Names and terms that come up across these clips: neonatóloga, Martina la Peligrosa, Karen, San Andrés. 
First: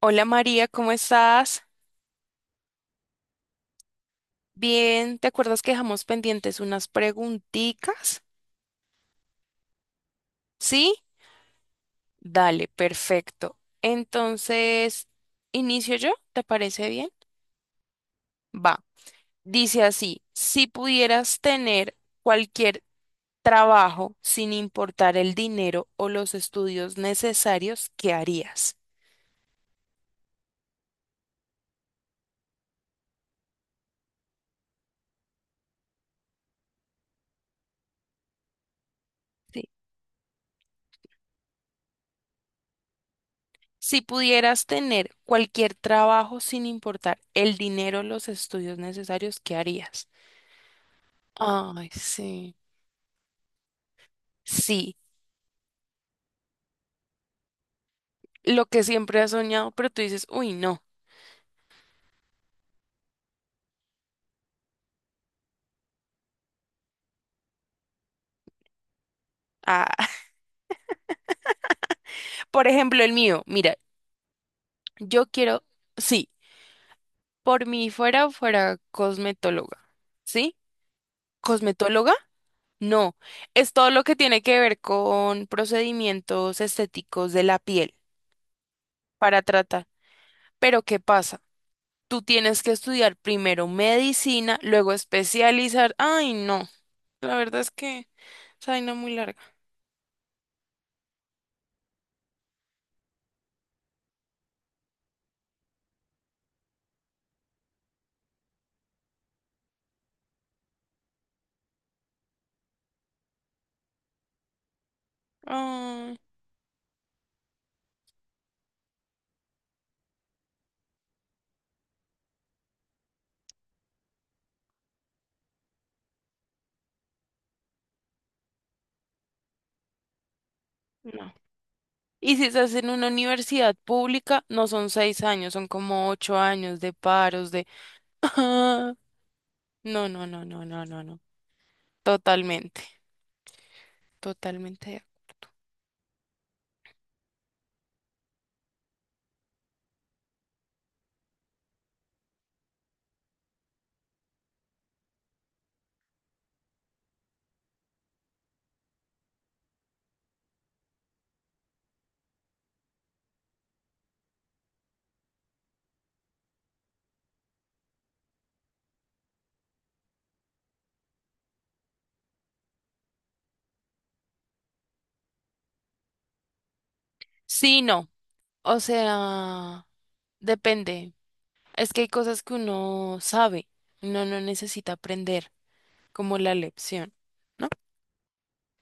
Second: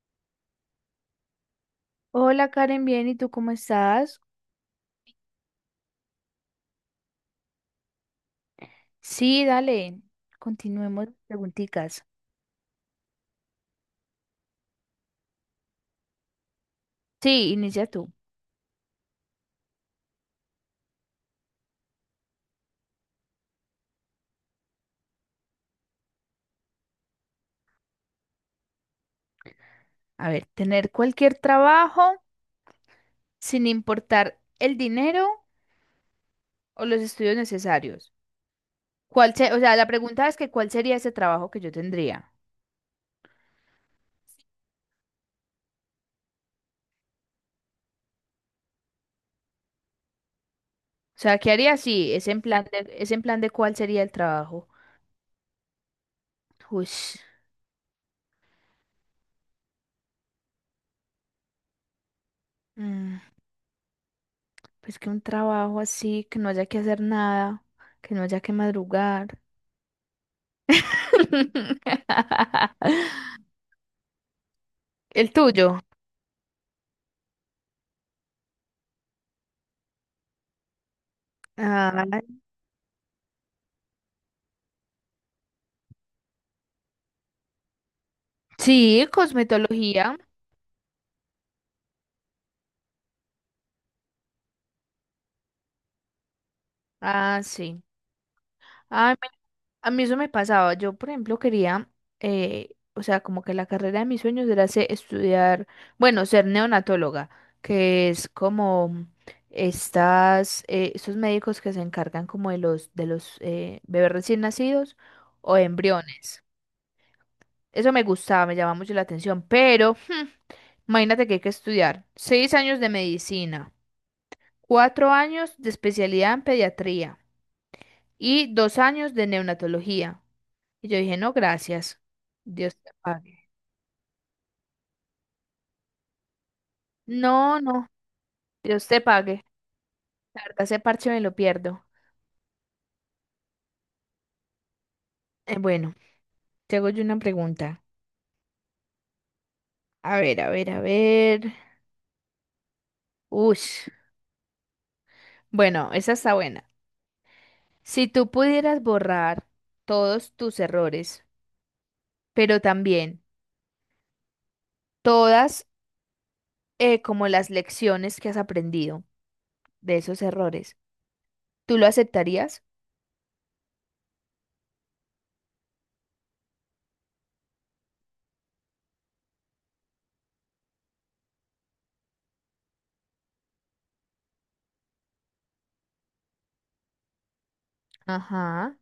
Hola María, ¿cómo estás? Hola Karen, bien, ¿y tú cómo estás? Bien, ¿te acuerdas que dejamos pendientes unas preguntitas? Sí, dale, ¿Sí? continuemos las preguntitas. Dale, perfecto. Entonces, ¿inicio yo? ¿Te parece bien? Sí, inicia tú. Va. Dice así, si pudieras tener cualquier trabajo sin importar el dinero o los estudios necesarios, ¿qué harías? A ver, tener cualquier trabajo sin importar el dinero o los estudios necesarios. O Sí. sea, la pregunta es, que ¿cuál sería ese trabajo que yo tendría? Si pudieras tener cualquier trabajo sin importar el dinero o los estudios necesarios, ¿qué harías? O sea, ¿qué haría Ay, si es en sí. plan de, es en plan de cuál sería el trabajo? Sí, Uy, lo que siempre has soñado, pero tú dices, uy, no. mm, pues que un trabajo así, que no haya que hacer nada, que no haya que madrugar. Ah, por ejemplo, el mío, mira, yo El quiero, tuyo. sí, por mí fuera, fuera cosmetóloga, ¿sí? Ah, ¿Cosmetóloga? No, es todo lo que tiene que ver con procedimientos estéticos de la piel sí, para tratar. cosmetología. Pero ¿qué pasa? Tú tienes que estudiar primero medicina, luego especializar. Ay, no, la Ah, verdad es sí. que es una muy Ah, larga. a mí eso me pasaba. Yo, por ejemplo, quería, o sea, como que la carrera de mis sueños era estudiar, bueno, ser neonatóloga, que es como estos médicos que se encargan como de los bebés recién nacidos o Ay, embriones. Eso me gustaba, me llamaba mucho la atención, pero imagínate que hay que estudiar 6 años de medicina. 4 años de especialidad en pediatría y 2 años de neonatología. Y yo dije, no, no. gracias. Y si estás Dios en te una pague. universidad pública, no son 6 años, son como 8 años de paros, No, de... no, Dios te pague. No, no, La no, verdad, no, ese no, no, parche no. me lo pierdo. Totalmente, totalmente. Bueno, te hago yo una pregunta. A ver, a ver, a ver. Ush. Bueno, esa está buena. Si tú pudieras borrar todos tus errores, pero también todas como las lecciones que has aprendido de esos errores, ¿tú lo aceptarías? Sí, no. O sea, depende. Es que hay cosas que uno sabe, uno no necesita aprender, como la lección, ¿no? Ajá.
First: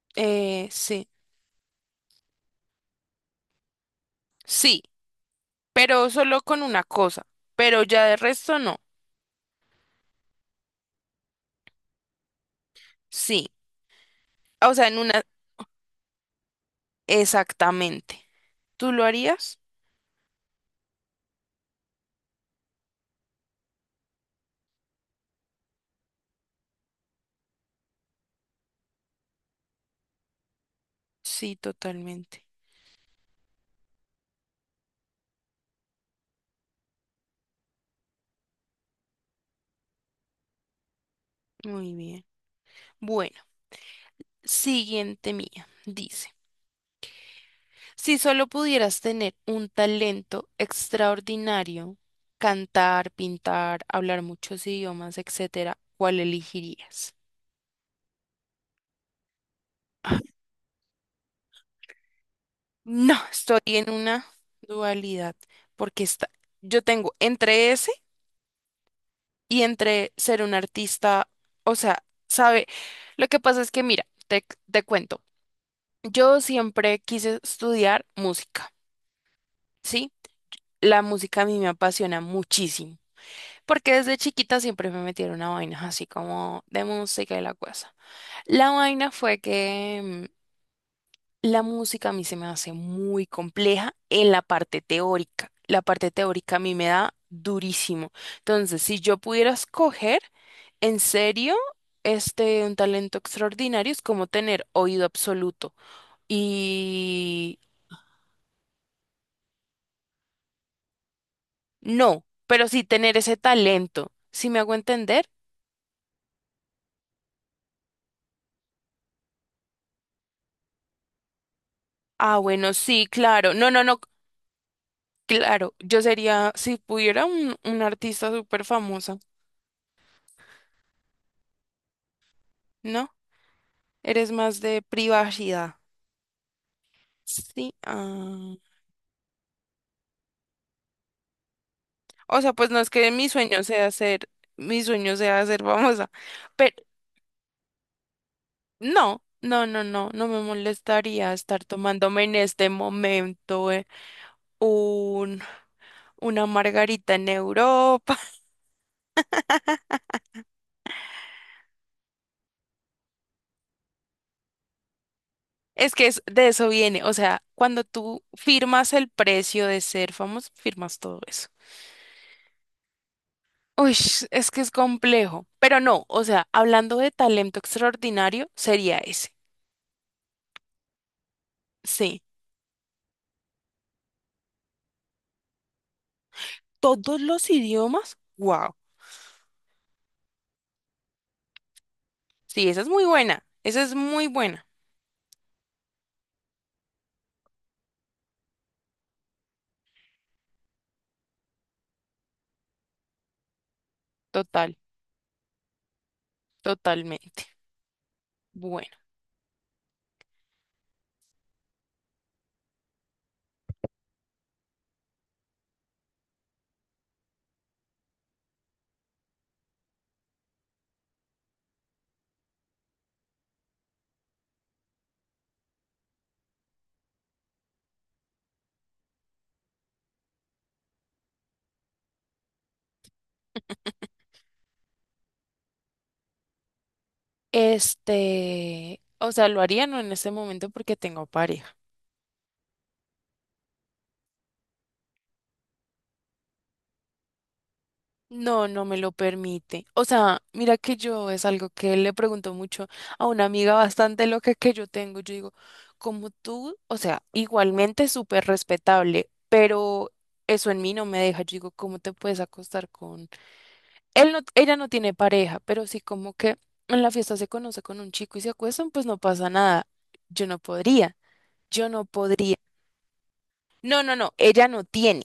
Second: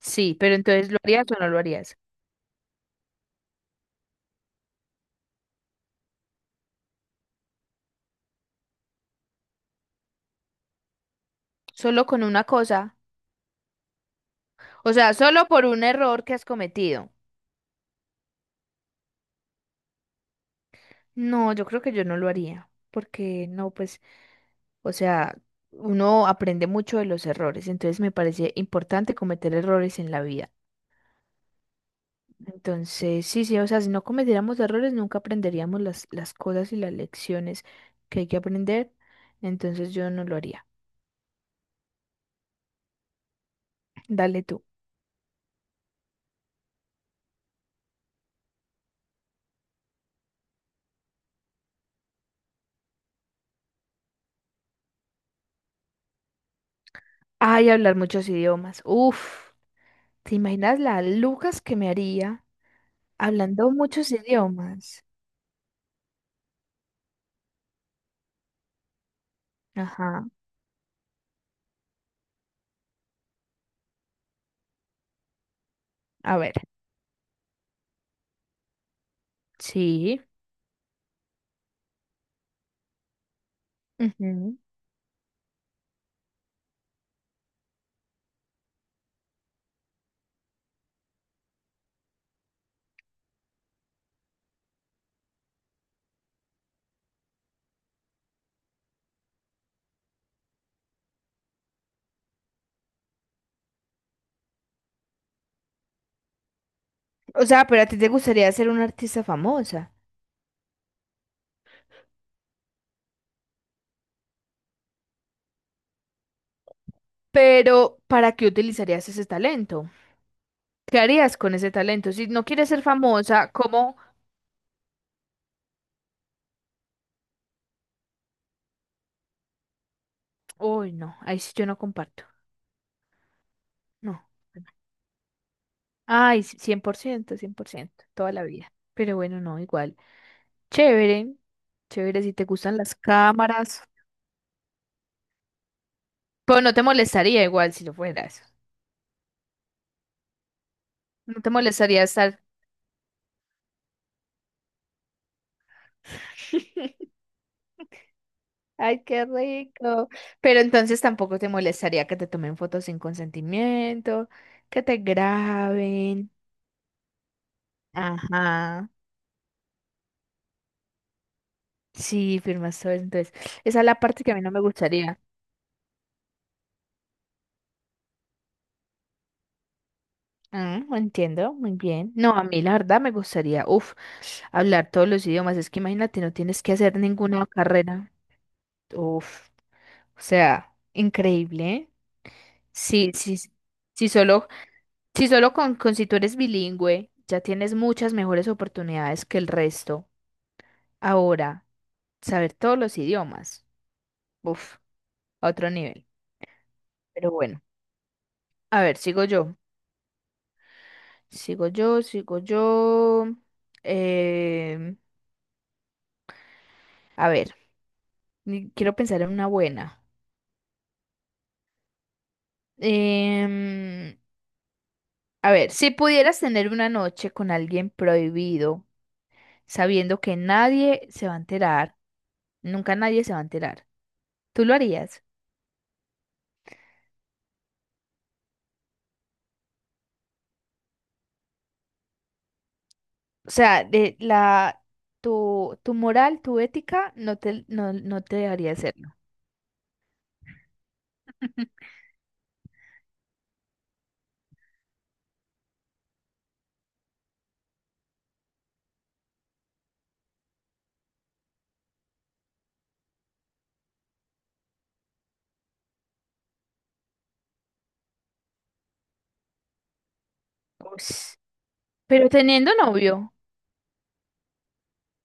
Sí, pero entonces, ¿lo Sí, harías o no lo harías? sí, pero solo con una cosa, pero ya de resto no. Solo con una cosa. Sí. O sea, O en sea, una... solo por un error que has cometido. Exactamente. ¿Tú lo harías? No, yo creo que yo no lo haría. Porque no, pues, o sea, uno aprende mucho de los errores. Entonces me parece importante cometer errores en la vida. Sí, totalmente. Entonces, sí, sí, o sea, si no cometiéramos errores, nunca aprenderíamos las cosas y las lecciones que hay que aprender. Entonces yo no lo haría. Muy bien. Bueno, Dale tú. siguiente mía. Dice, si solo pudieras tener un talento extraordinario, cantar, pintar, hablar muchos idiomas, etcétera, ¿cuál elegirías? Ay, hablar muchos idiomas. Uf, ¿te imaginas las lucas que me haría? No, estoy Hablando en muchos una idiomas. dualidad porque está, yo tengo entre ese y entre Ajá. ser un artista, o sea, sabe, lo que pasa es que mira, te cuento, A yo ver. siempre quise estudiar música, ¿sí? Sí. La música a mí me apasiona muchísimo, porque desde Ujú. chiquita siempre me metieron a vainas así como de música y la cosa. La vaina fue que la música a mí se me hace muy compleja en la parte teórica. La parte teórica a mí me da durísimo. Entonces, si yo pudiera escoger, en serio, un talento extraordinario es como tener oído absoluto. O Y sea, pero a ti te gustaría ser una artista famosa. no, pero sí tener ese talento. ¿Si me hago entender? Pero, ¿para qué utilizarías ese talento? ¿Qué harías con ese talento? Si Ah, no quieres bueno, ser sí, famosa, claro. No, no, ¿cómo? no, claro. Yo sería, si pudiera, un artista súper famosa, Uy, no. Ahí sí yo no comparto. ¿no? No. Eres más de privacidad. Ay, sí, 100%, cien por Sí. ciento, toda la Ah. vida. Pero bueno, no, igual. Chévere. Chévere si O te sea, pues gustan no es las que mi sueño cámaras. sea ser, mi sueño sea ser famosa. Pero no Pero te molestaría igual si lo fueras. no, no, no, no, no me molestaría No te estar molestaría tomándome en estar. este momento un, una margarita en Europa. Ay, qué rico. Pero entonces tampoco te molestaría que te tomen fotos sin consentimiento, que te Es que es- graben. de eso viene. O sea, cuando tú Ajá. firmas el precio de ser famoso, firmas todo eso. Sí, firmas todo eso. Entonces, esa es Uy, la parte que a mí es no que me es gustaría. complejo, pero no, o sea, hablando de talento extraordinario, sería ese. Ah, entiendo, muy bien. Sí, No, a mí la verdad me gustaría, uf, hablar todos los idiomas. Es que imagínate, no tienes que hacer todos ninguna los carrera. idiomas, wow. Uf, o sea, increíble, ¿eh? Sí, esa es muy Sí, sí, buena, sí, esa es sí, muy solo, buena, sí, solo con si tú eres bilingüe, ya tienes muchas mejores oportunidades que el resto. Ahora, saber todos los idiomas. total, Uf, a otro nivel. Pero totalmente. bueno, a Bueno, ver, sigo yo. Sigo yo, sigo yo. Em, a ver, quiero pensar en una buena. Em, a ver, si pudieras tener una noche con alguien prohibido, sabiendo que nadie se va a enterar, nunca nadie se va a enterar, ¿tú lo harías? O sea, lo haría no en este momento porque tengo pareja. O sea, tu moral, tu ética, no te No, dejaría no me lo hacerlo. permite. O sea, mira que yo es algo que le pregunto mucho a una amiga bastante loca que yo tengo. Yo digo, como tú, o sea, igualmente súper respetable, pero eso en mí no me deja. Yo digo, ¿cómo te puedes acostar con él? No, ella no tiene pareja, pero sí como que en la fiesta se conoce con un chico y se acuestan, pues no pasa nada. Yo no podría, Ush. yo no Pero podría. teniendo novio. No, no, no, ella no tiene,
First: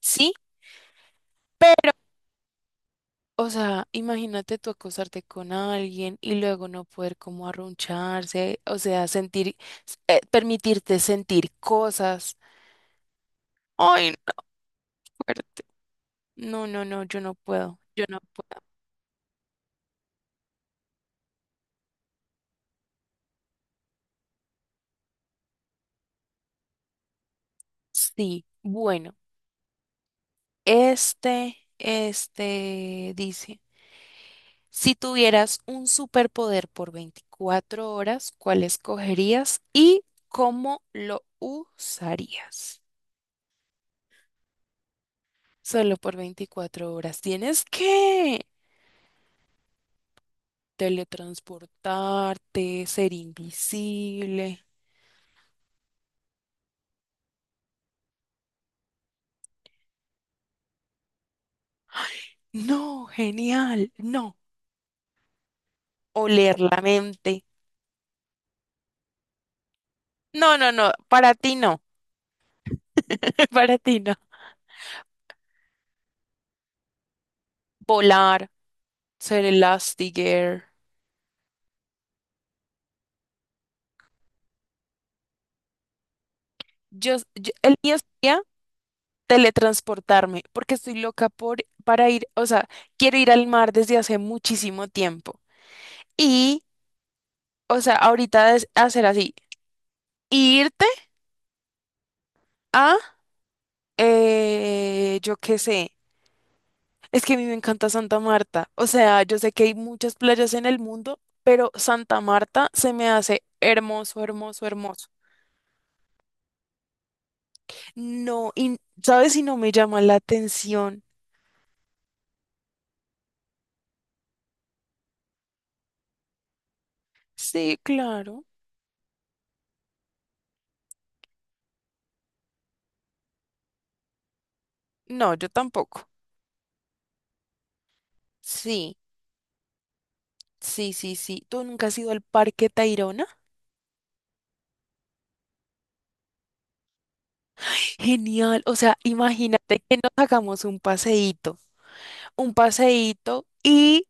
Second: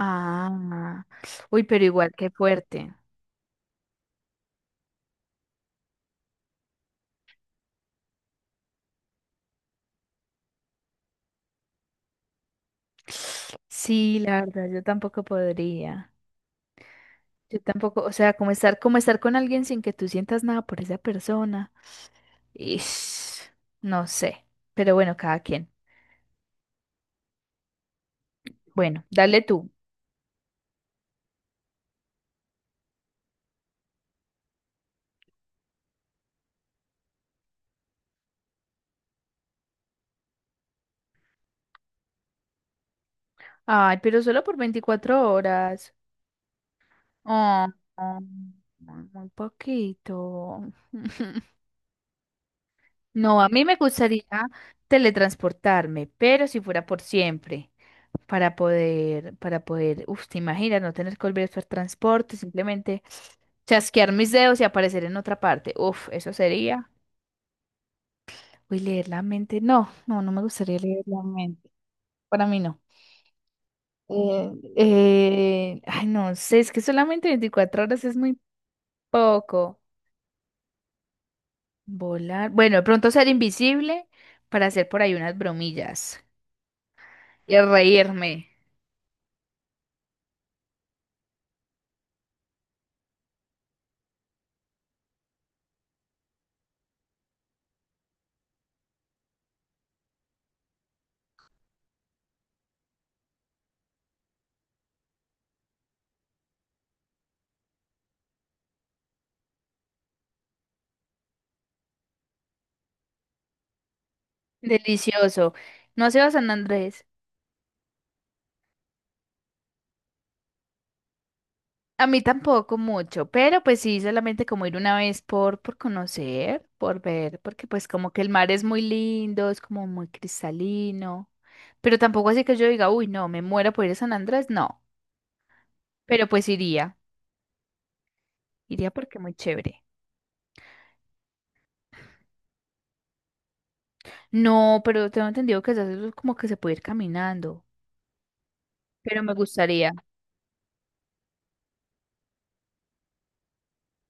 ¿sí? uy, pero igual, qué fuerte. O sea, imagínate tú acostarte con alguien y luego no poder como arruncharse, o sea, sentir, permitirte sentir cosas. Ay, Sí, no, la verdad, yo tampoco fuerte. podría. No, no, no, yo no Yo puedo, tampoco, yo o no sea, como puedo. estar, como estar con alguien sin que tú sientas nada por esa persona. Ish, no sé. Pero bueno, cada quien. Sí, Bueno, bueno, dale tú. este dice, si tuvieras un superpoder por 24 horas, ¿cuál escogerías y cómo lo usarías? Ay, pero solo por 24 horas. Solo por 24 horas. Tienes Oh, oh, que... muy muy poquito. teletransportarte, ser No, a mí me gustaría invisible. teletransportarme, pero si fuera por siempre, para poder, uff, te imaginas, no tener que volver a usar transporte, simplemente No, genial, chasquear mis no. dedos y aparecer en otra parte. Uff, eso Oler la sería. mente. Uy, leer la mente, no, no, no me No, no, gustaría no, leer la para ti mente. no, Para mí no. para ti no. Eh, Ay, no sé, es que solamente 24 horas es muy Volar, ser poco. Elastigirl. Volar, bueno, de pronto ser invisible para hacer por ahí unas bromillas y El mío sería reírme. teletransportarme, porque estoy loca por, para ir, o sea, quiero ir al mar desde hace muchísimo tiempo. Y, o sea, ahorita es hacer así, irte a, yo qué sé. Es que a mí me encanta Santa Marta. O sea, yo sé que hay muchas playas en el mundo, pero Santa Marta se me hace hermoso, hermoso, hermoso. Delicioso. No has ido a San Andrés. No, y ¿sabes si no me llama la atención? A mí tampoco mucho, pero pues sí, solamente como ir una vez por conocer, por ver, porque Sí, pues como que el claro. mar es muy lindo, es como muy cristalino, pero tampoco así que yo diga, uy, no, me muero por ir a San Andrés, no, No, yo tampoco. pero pues iría, iría Sí, porque muy chévere. sí, sí, sí. ¿Tú nunca has ido al Parque Tayrona? No, pero tengo entendido que se hace como que se puede ir caminando, Genial. O sea, pero me imagínate gustaría, que nos hagamos un paseíto y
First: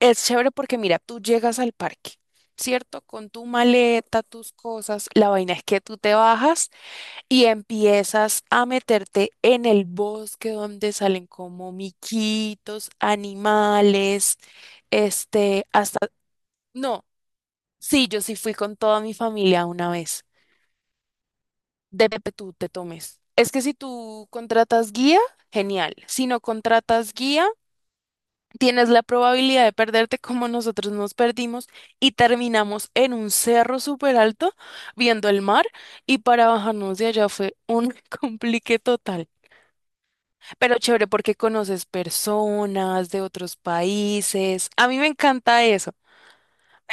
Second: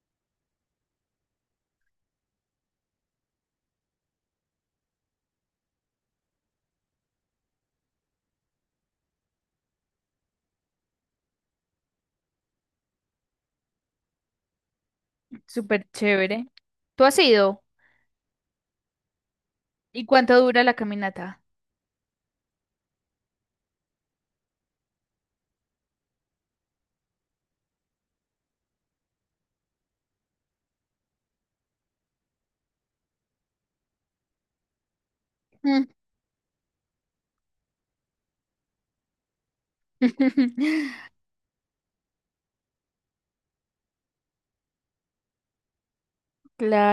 es chévere porque mira, tú llegas al parque, ¿cierto? Con tu maleta, tus cosas, la vaina es que tú te bajas y empiezas a meterte en el bosque donde salen como miquitos, animales, súper hasta... chévere. ¿Tú No, has ido? sí, yo sí fui con toda mi familia una ¿Y vez. cuánto dura la caminata? Debe que tú te tomes. Es que si tú contratas guía, genial. Si no contratas guía... tienes la probabilidad de perderte como nosotros nos perdimos y terminamos en un cerro súper alto viendo el mar Mm. y para bajarnos de allá fue un complique total. Pero chévere porque conoces personas de otros países. A mí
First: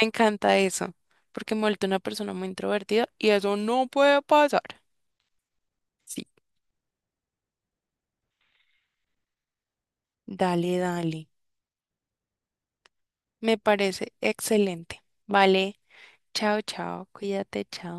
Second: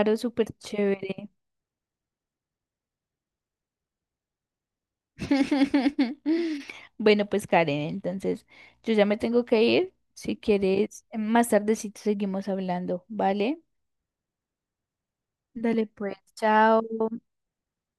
me súper encanta eso, chévere. porque me he vuelto una persona muy introvertida y eso no puede pasar. Sí, Bueno, pues Karen, entonces yo ya me tengo que ir. Si dale, quieres, dale. más tardecito seguimos hablando, Me ¿vale? parece excelente. Vale, Dale pues, chao, chao. chao, cuídate, chao.